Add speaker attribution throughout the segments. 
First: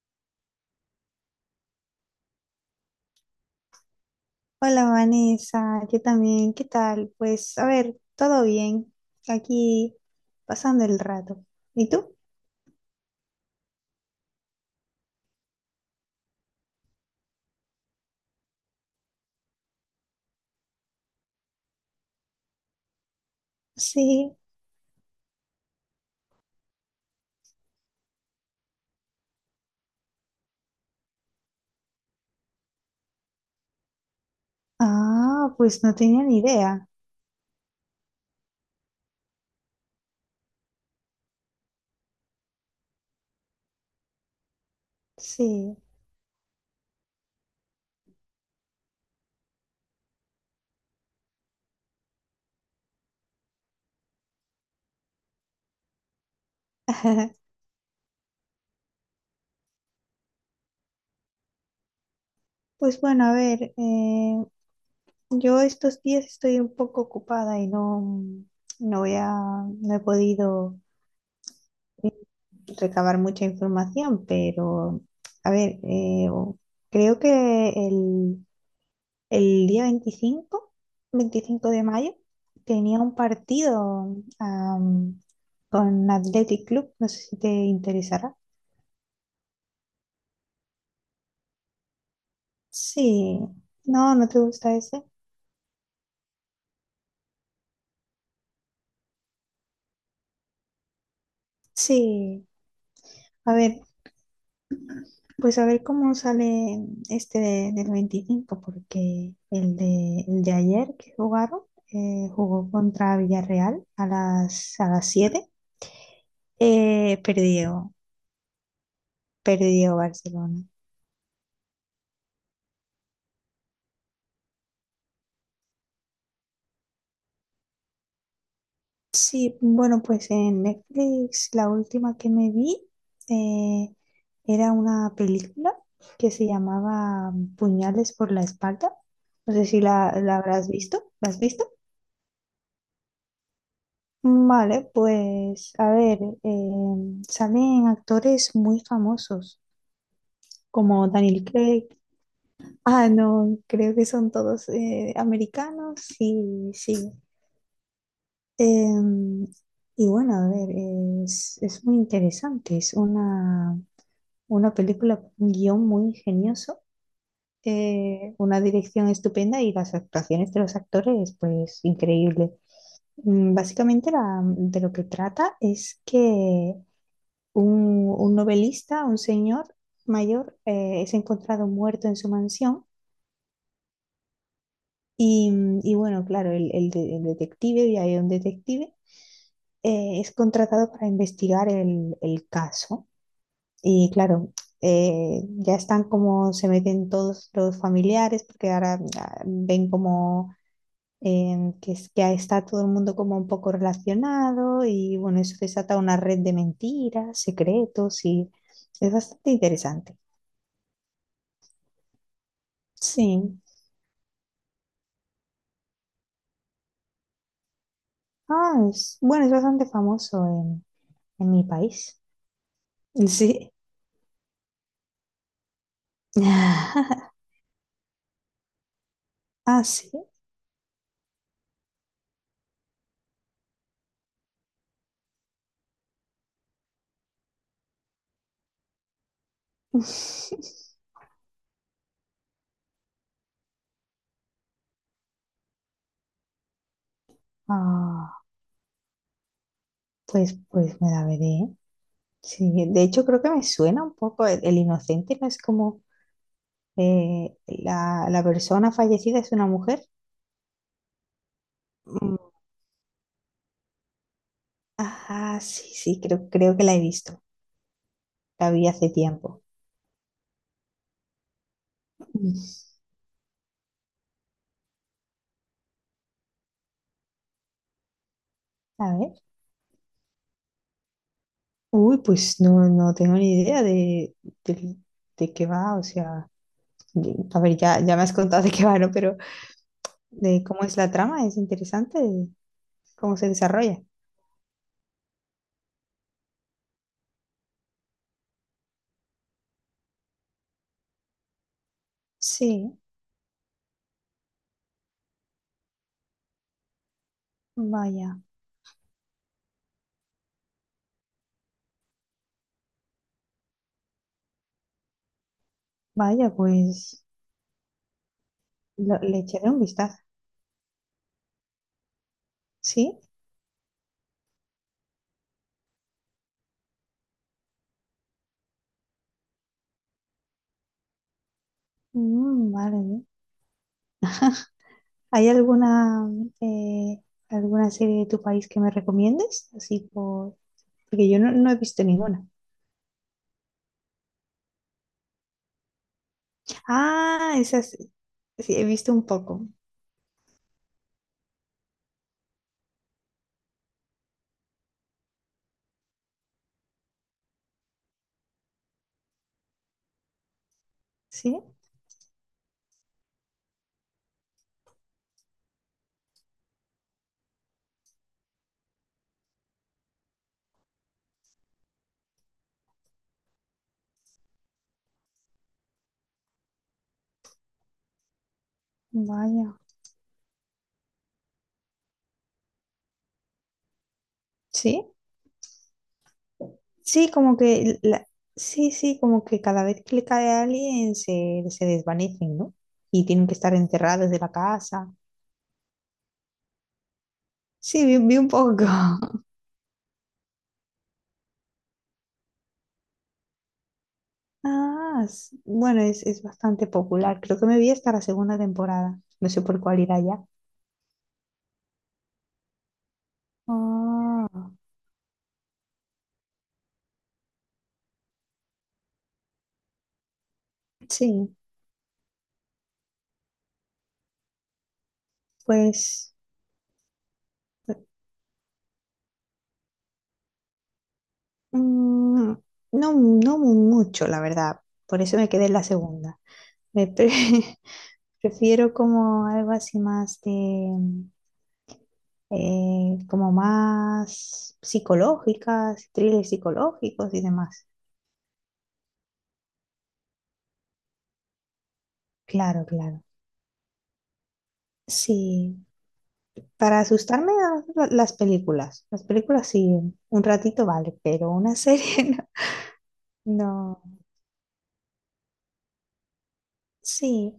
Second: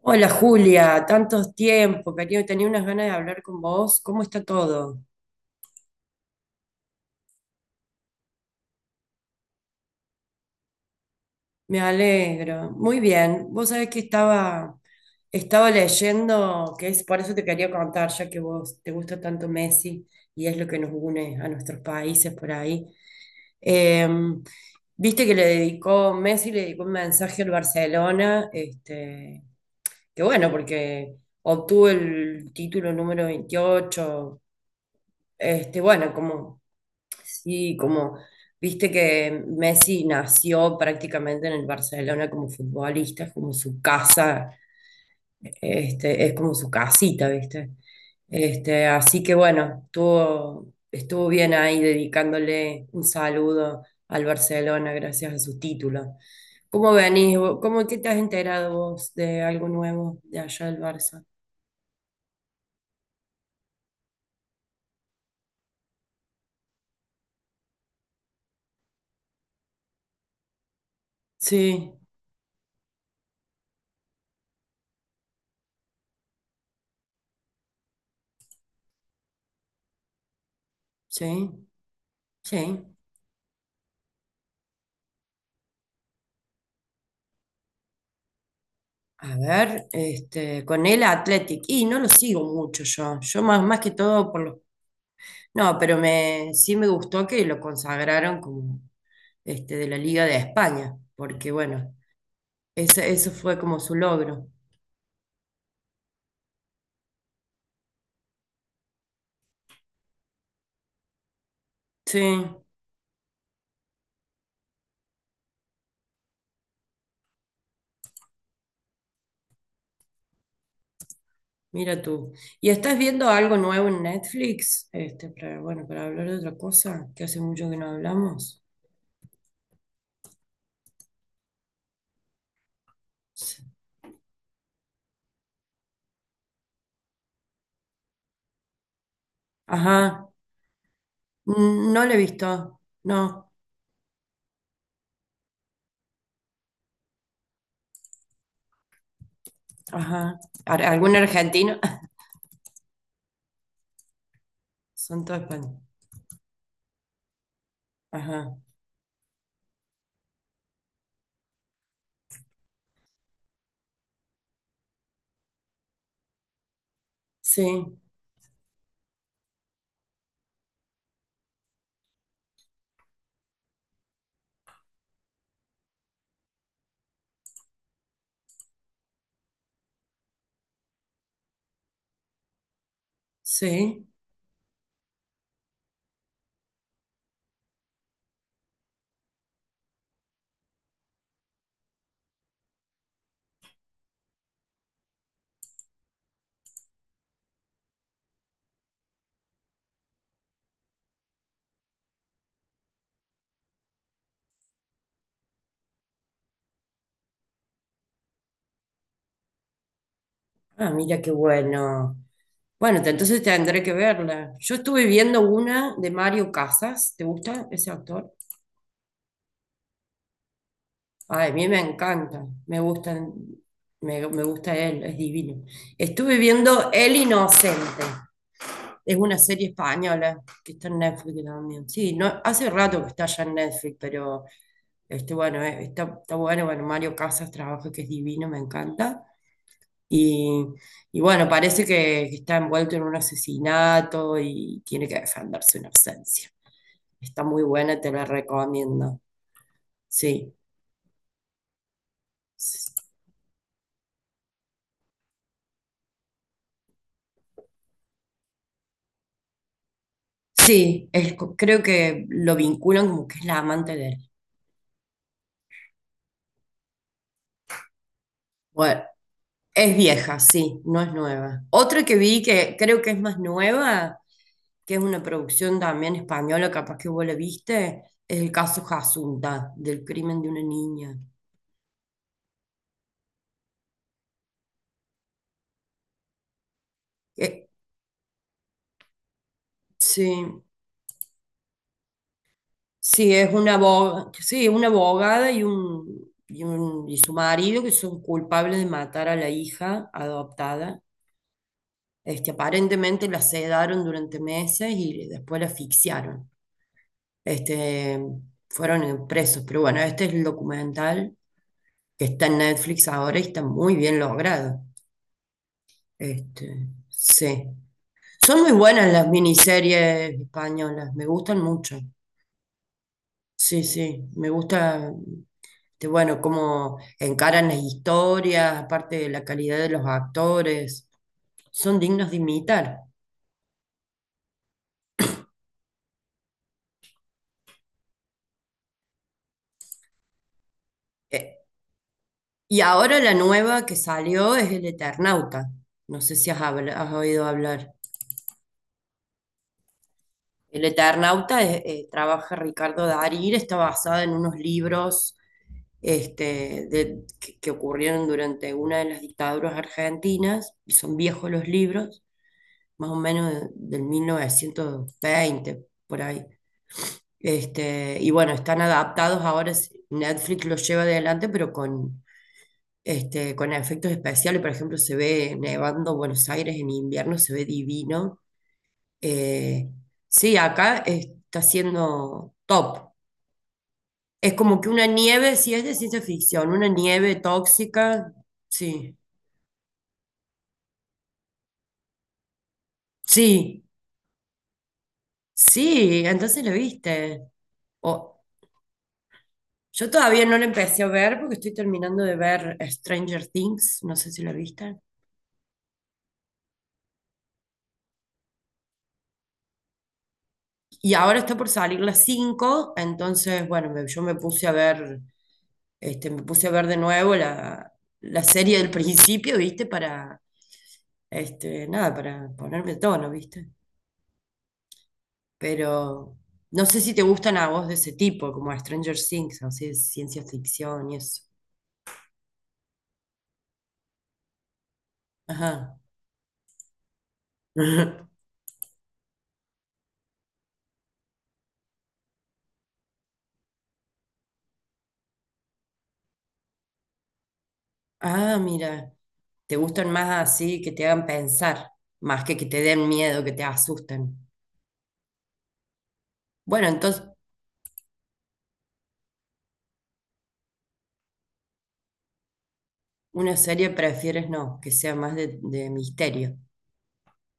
Speaker 1: Hola Julia, tantos tiempos, cariño, tenía unas ganas de hablar con vos. ¿Cómo está
Speaker 2: Hola
Speaker 1: todo?
Speaker 2: Vanessa, yo también, ¿qué tal? Pues a ver, todo bien, aquí pasando el rato.
Speaker 1: Me
Speaker 2: ¿Y tú?
Speaker 1: alegro. Muy bien. Vos sabés que estaba leyendo, que es por eso te quería contar, ya que vos te gusta tanto Messi y es lo que nos une a nuestros países por ahí. Eh,
Speaker 2: Sí.
Speaker 1: viste que le dedicó, Messi le dedicó un mensaje al Barcelona, este, que bueno, porque obtuvo el título número 28,
Speaker 2: Ah,
Speaker 1: este,
Speaker 2: pues no
Speaker 1: bueno,
Speaker 2: tenía ni
Speaker 1: como...
Speaker 2: idea.
Speaker 1: Sí, como viste que Messi nació prácticamente en el Barcelona como futbolista, es como su casa,
Speaker 2: Sí.
Speaker 1: este, es como su casita, ¿viste? Este, así que bueno, estuvo bien ahí dedicándole un saludo al Barcelona gracias a su título. ¿Cómo venís vos? ¿Cómo qué te has enterado vos de algo nuevo de allá del Barça?
Speaker 2: Pues bueno, yo estos días estoy un poco ocupada y no voy a, no he podido
Speaker 1: Sí,
Speaker 2: eh, recabar mucha información, pero a ver, eh, creo que el día 25,
Speaker 1: sí,
Speaker 2: 25 de mayo,
Speaker 1: sí.
Speaker 2: tenía un partido, am, con Athletic Club, no sé si te interesará.
Speaker 1: A ver, este, con el Athletic. Y no lo sigo mucho yo.
Speaker 2: Sí,
Speaker 1: Yo más, más que
Speaker 2: no, no
Speaker 1: todo
Speaker 2: te
Speaker 1: por los.
Speaker 2: gusta ese.
Speaker 1: No, pero me, sí me gustó que lo consagraron como este, de la Liga de España, porque bueno,
Speaker 2: Sí,
Speaker 1: eso
Speaker 2: a
Speaker 1: fue como
Speaker 2: ver,
Speaker 1: su logro.
Speaker 2: pues a ver cómo sale del 25, porque el de ayer que jugaron,
Speaker 1: Sí,
Speaker 2: jugó contra Villarreal a a las siete, eh, perdió, perdió Barcelona.
Speaker 1: mira tú. ¿Y estás viendo algo nuevo en Netflix? Este, para, bueno, para hablar de otra cosa, que hace mucho que no hablamos.
Speaker 2: Sí, bueno, pues en Netflix la última que me vi,
Speaker 1: Sí.
Speaker 2: eh, era una película que se llamaba Puñales por la espalda. No sé si
Speaker 1: Ajá,
Speaker 2: la habrás visto. ¿La has visto?
Speaker 1: No lo he visto. No,
Speaker 2: Vale, pues salen actores muy famosos
Speaker 1: ajá.
Speaker 2: como
Speaker 1: ¿Algún
Speaker 2: Daniel
Speaker 1: argentino?
Speaker 2: Craig. Ah, no, creo que son todos
Speaker 1: Son todos españoles.
Speaker 2: americanos y sí.
Speaker 1: Ajá.
Speaker 2: Em, y bueno, a ver, es muy interesante. Una película con un guión muy ingenioso,
Speaker 1: Sí,
Speaker 2: una dirección estupenda y las actuaciones de los actores, pues increíble. Básicamente de lo que trata es que un novelista, un señor mayor, es encontrado muerto en su mansión
Speaker 1: sí.
Speaker 2: y, y bueno, claro, el detective, y hay un detective, es contratado para investigar el caso. Y claro, ya están, como se meten todos los familiares, porque ahora ven como que está todo el mundo como un poco relacionado y bueno, eso desata una red de mentiras, secretos y es bastante interesante.
Speaker 1: Ah, mira qué bueno. Bueno, entonces
Speaker 2: Sí.
Speaker 1: tendré que verla. Yo estuve viendo una de Mario Casas. ¿Te gusta ese actor?
Speaker 2: Bueno, es bastante famoso
Speaker 1: Ay,
Speaker 2: en
Speaker 1: a
Speaker 2: mi
Speaker 1: mí me
Speaker 2: país.
Speaker 1: encanta. Me gustan,
Speaker 2: Sí.
Speaker 1: me gusta él, es divino. Estuve viendo El Inocente. Es una serie
Speaker 2: Ah, sí.
Speaker 1: española que está en Netflix también. Sí, no, hace rato que está ya en Netflix, pero este, bueno, está, está bueno. Bueno, Mario Casas trabaja, que es divino, me encanta. Y, y bueno, parece que está envuelto en un asesinato y tiene que defenderse una ausencia. Está muy buena, te la
Speaker 2: Ah,
Speaker 1: recomiendo. Sí.
Speaker 2: pues, pues me la veré. Sí, de hecho creo que me suena un poco el inocente, ¿no? Es como la persona fallecida es una mujer.
Speaker 1: Sí, es creo que
Speaker 2: Mm.
Speaker 1: lo vinculan como que es la amante de él.
Speaker 2: Ajá, sí, sí, creo que la he visto. La vi
Speaker 1: Bueno,
Speaker 2: hace tiempo.
Speaker 1: es vieja, sí, no es nueva. Otra que vi
Speaker 2: Mm.
Speaker 1: que creo que es más nueva, que es una producción también española, capaz que vos la viste, es el caso
Speaker 2: A ver.
Speaker 1: Jasunta, del crimen de una niña.
Speaker 2: Uy, pues no, no tengo ni idea de, de qué va, o sea, a
Speaker 1: Eh,
Speaker 2: ver, ya me has contado de qué va, ¿no? Pero
Speaker 1: sí.
Speaker 2: de cómo es la trama, es interesante,
Speaker 1: Sí,
Speaker 2: cómo se
Speaker 1: es una
Speaker 2: desarrolla.
Speaker 1: abogada, sí, una abogada y un, y su marido que son culpables de matar a la hija adoptada. Este,
Speaker 2: Sí,
Speaker 1: aparentemente la sedaron durante meses y después la asfixiaron. Este,
Speaker 2: vaya,
Speaker 1: fueron presos, pero bueno, este es el documental que está en Netflix ahora y está muy bien logrado.
Speaker 2: vaya,
Speaker 1: Este,
Speaker 2: pues
Speaker 1: sí. Son muy buenas las
Speaker 2: le echaré un vistazo.
Speaker 1: miniseries españolas, me gustan mucho.
Speaker 2: Sí.
Speaker 1: Sí, sí, me gusta, este, bueno, cómo encaran las historias, aparte de la calidad de los actores, son dignos de
Speaker 2: Mm, vale,
Speaker 1: imitar.
Speaker 2: bien. ¿Hay alguna, eh, alguna serie de tu país que me recomiendes? Así por... Porque yo no,
Speaker 1: Eh,
Speaker 2: no he visto ninguna.
Speaker 1: y ahora la nueva que salió es El Eternauta. No sé si has oído
Speaker 2: Ah, esa
Speaker 1: hablar.
Speaker 2: sí, sí, he visto un poco.
Speaker 1: El Eternauta trabaja Ricardo Darín, está basada en unos libros este, que ocurrieron durante una de las dictaduras argentinas, y son viejos
Speaker 2: ¿Sí?
Speaker 1: los libros más o menos del 1920, por ahí. Este, y bueno, están adaptados ahora, Netflix los lleva adelante, pero con, este, con efectos especiales. Por ejemplo, se ve nevando Buenos Aires en invierno, se ve divino.
Speaker 2: Vaya.
Speaker 1: Eh, sí, acá está siendo top. Es como que una
Speaker 2: ¿Sí?
Speaker 1: nieve, si es de ciencia ficción, una
Speaker 2: Sí,
Speaker 1: nieve
Speaker 2: como que...
Speaker 1: tóxica,
Speaker 2: sí,
Speaker 1: sí,
Speaker 2: sí, como que cada vez que le cae a alguien se desvanecen, ¿no? Y tienen que estar
Speaker 1: sí,
Speaker 2: encerrados de la casa.
Speaker 1: sí, entonces lo viste.
Speaker 2: Sí,
Speaker 1: O-
Speaker 2: vi un poco.
Speaker 1: Yo todavía no la empecé a ver porque estoy terminando de ver Stranger Things, no sé si la viste.
Speaker 2: Bueno, es bastante popular. Creo que me vi hasta la segunda temporada. No sé por cuál irá ya.
Speaker 1: Y ahora está por salir las 5 entonces, bueno, yo me puse a
Speaker 2: Ah,
Speaker 1: ver, este, me puse a ver de nuevo la, la serie del principio, ¿viste? Para,
Speaker 2: sí,
Speaker 1: este, nada, para ponerme a tono, ¿viste?
Speaker 2: pues
Speaker 1: Pero no sé si te gustan a vos de ese tipo, como Stranger Things, así de ciencia ficción y eso.
Speaker 2: mm, no, no mucho, la verdad. Por eso me quedé en la
Speaker 1: Ajá.
Speaker 2: segunda. Me pre- prefiero como algo así más de, como más psicológicas, thrillers psicológicos y demás.
Speaker 1: Ah, mira, te gustan más así, que te hagan pensar, más que te
Speaker 2: Claro,
Speaker 1: den
Speaker 2: claro.
Speaker 1: miedo, que te asusten.
Speaker 2: Sí,
Speaker 1: Bueno,
Speaker 2: para
Speaker 1: entonces,
Speaker 2: asustarme las películas. Las películas sí, un ratito vale, pero una serie
Speaker 1: una serie
Speaker 2: no. No.
Speaker 1: prefieres no, que sea más de misterio.
Speaker 2: Sí,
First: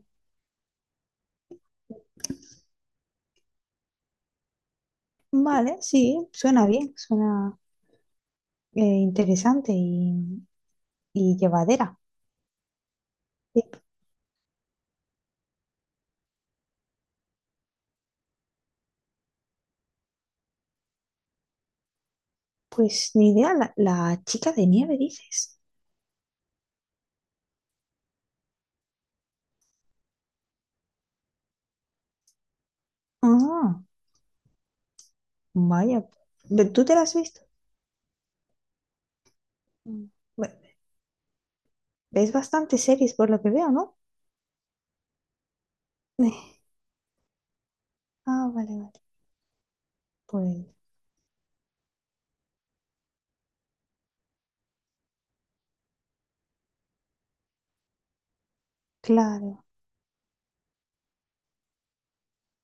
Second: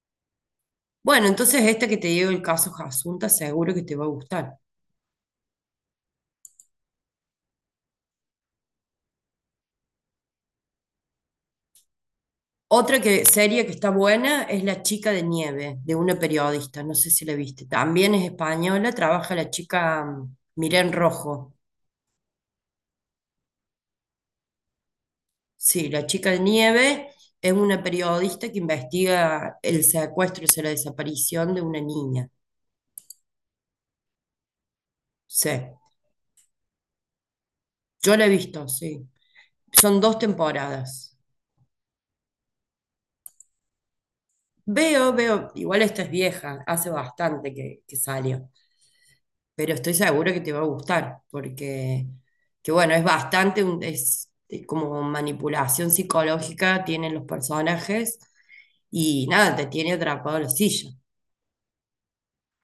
Speaker 1: Bueno, entonces esta que te digo, el caso Jasunta, seguro que te va a gustar.
Speaker 2: vale, sí, suena bien, suena interesante y llevadera.
Speaker 1: Otra que, serie que
Speaker 2: Eh,
Speaker 1: está buena es La chica de nieve, de una periodista, no sé si la viste. También es española, trabaja la chica Miren Rojo.
Speaker 2: Pues ni idea, la chica de nieve, dices.
Speaker 1: Sí, la chica de nieve es una periodista que investiga el secuestro, o sea, la desaparición de una niña.
Speaker 2: Ah,
Speaker 1: Sí,
Speaker 2: vaya. ¿Tú te la has visto?
Speaker 1: yo la he visto, sí. Son
Speaker 2: Mm.
Speaker 1: dos
Speaker 2: Ve-
Speaker 1: temporadas.
Speaker 2: Ves bastante series por lo que veo, ¿no?
Speaker 1: Veo, veo, igual esta es
Speaker 2: Eh,
Speaker 1: vieja, hace bastante que salió,
Speaker 2: Ah, vale, vale.
Speaker 1: pero estoy segura que te va a
Speaker 2: Pues
Speaker 1: gustar, porque, que bueno, es bastante, es como manipulación psicológica, tienen los personajes y nada,
Speaker 2: claro,
Speaker 1: te tiene atrapado en la silla.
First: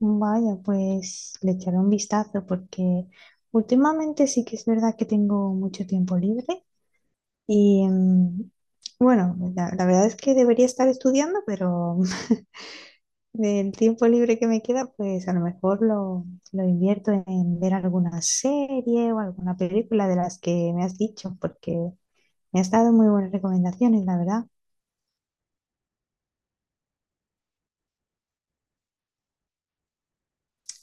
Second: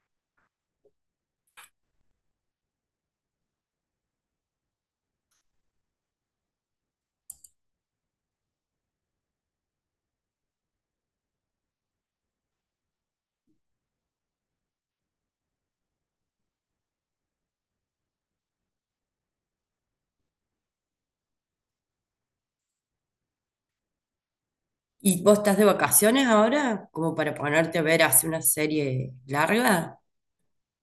Speaker 2: vaya, pues le echaré un vistazo porque últimamente sí que es verdad que tengo mucho tiempo libre y bueno, la verdad es que debería estar estudiando, pero Del tiempo libre que me queda, pues a lo mejor lo invierto en ver alguna serie o alguna película de las que me has dicho, porque me has dado muy buenas recomendaciones, la verdad.
Speaker 1: ¿Y vos estás de vacaciones ahora? Como para ponerte a ver hace una serie larga.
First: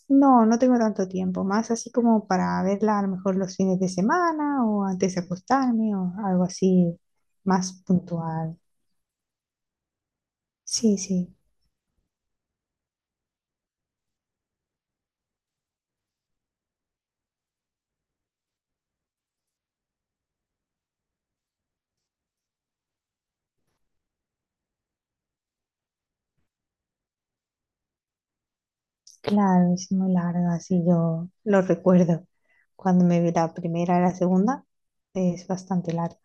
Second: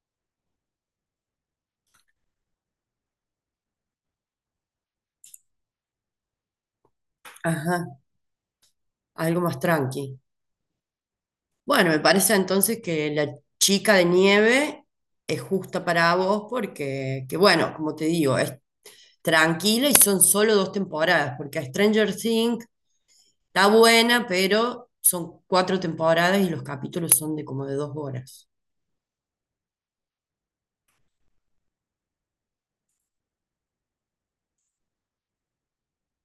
Speaker 2: No, no tengo tanto tiempo, más así como para verla a lo mejor los fines de semana o antes de acostarme o algo así más
Speaker 1: Ajá,
Speaker 2: puntual.
Speaker 1: algo más tranqui.
Speaker 2: Sí, sí,
Speaker 1: Bueno, me parece entonces que la chica de nieve es justa para vos porque, que bueno, como te digo, es tranquila y son solo 2 temporadas, porque Stranger Things está buena, pero son 4 temporadas y los capítulos son de como de 2 horas.
Speaker 2: claro, es muy larga, así yo lo recuerdo. Cuando me vi la primera y la segunda, es bastante larga.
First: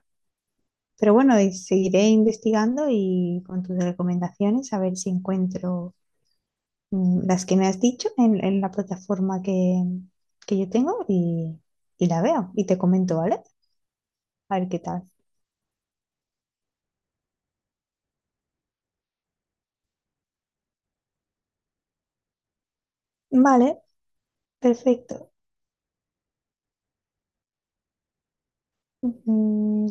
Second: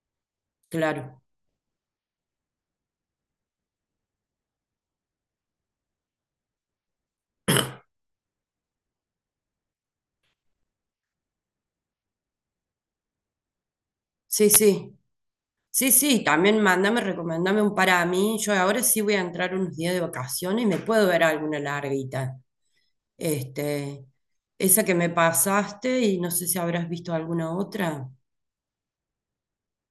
Speaker 2: Pero
Speaker 1: Claro.
Speaker 2: bueno, y seguiré investigando y con tus recomendaciones a ver si encuentro las que me has dicho en la plataforma que yo tengo y la veo y te comento, ¿vale?
Speaker 1: Sí,
Speaker 2: A ver qué
Speaker 1: sí.
Speaker 2: tal.
Speaker 1: Sí, sí, también mándame, recomendame un para mí. Yo ahora sí voy a entrar unos días de vacaciones y me puedo ver alguna larguita.
Speaker 2: Vale,
Speaker 1: Este, esa que me
Speaker 2: perfecto.
Speaker 1: pasaste y no sé si habrás visto alguna otra.
Speaker 2: Mm,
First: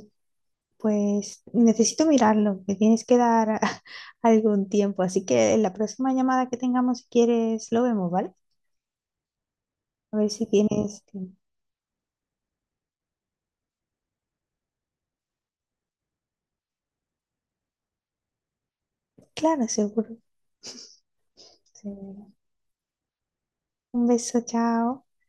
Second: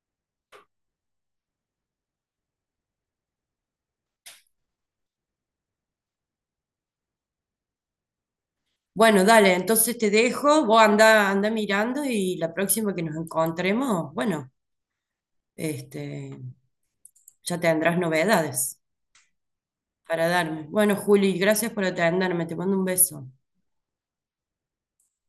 Speaker 2: Pues necesito mirarlo, me tienes que dar algún tiempo, así que en la próxima llamada que tengamos, si quieres, lo vemos, ¿vale?
Speaker 1: Bueno, dale, entonces te
Speaker 2: A ver si
Speaker 1: dejo, vos
Speaker 2: tienes
Speaker 1: anda,
Speaker 2: tiempo.
Speaker 1: anda mirando y la próxima que nos encontremos, bueno, este, ya tendrás novedades
Speaker 2: Claro, seguro.
Speaker 1: para darme. Bueno, Juli, gracias por
Speaker 2: Seguro.
Speaker 1: atenderme, te mando un beso.
Speaker 2: Un beso, chao.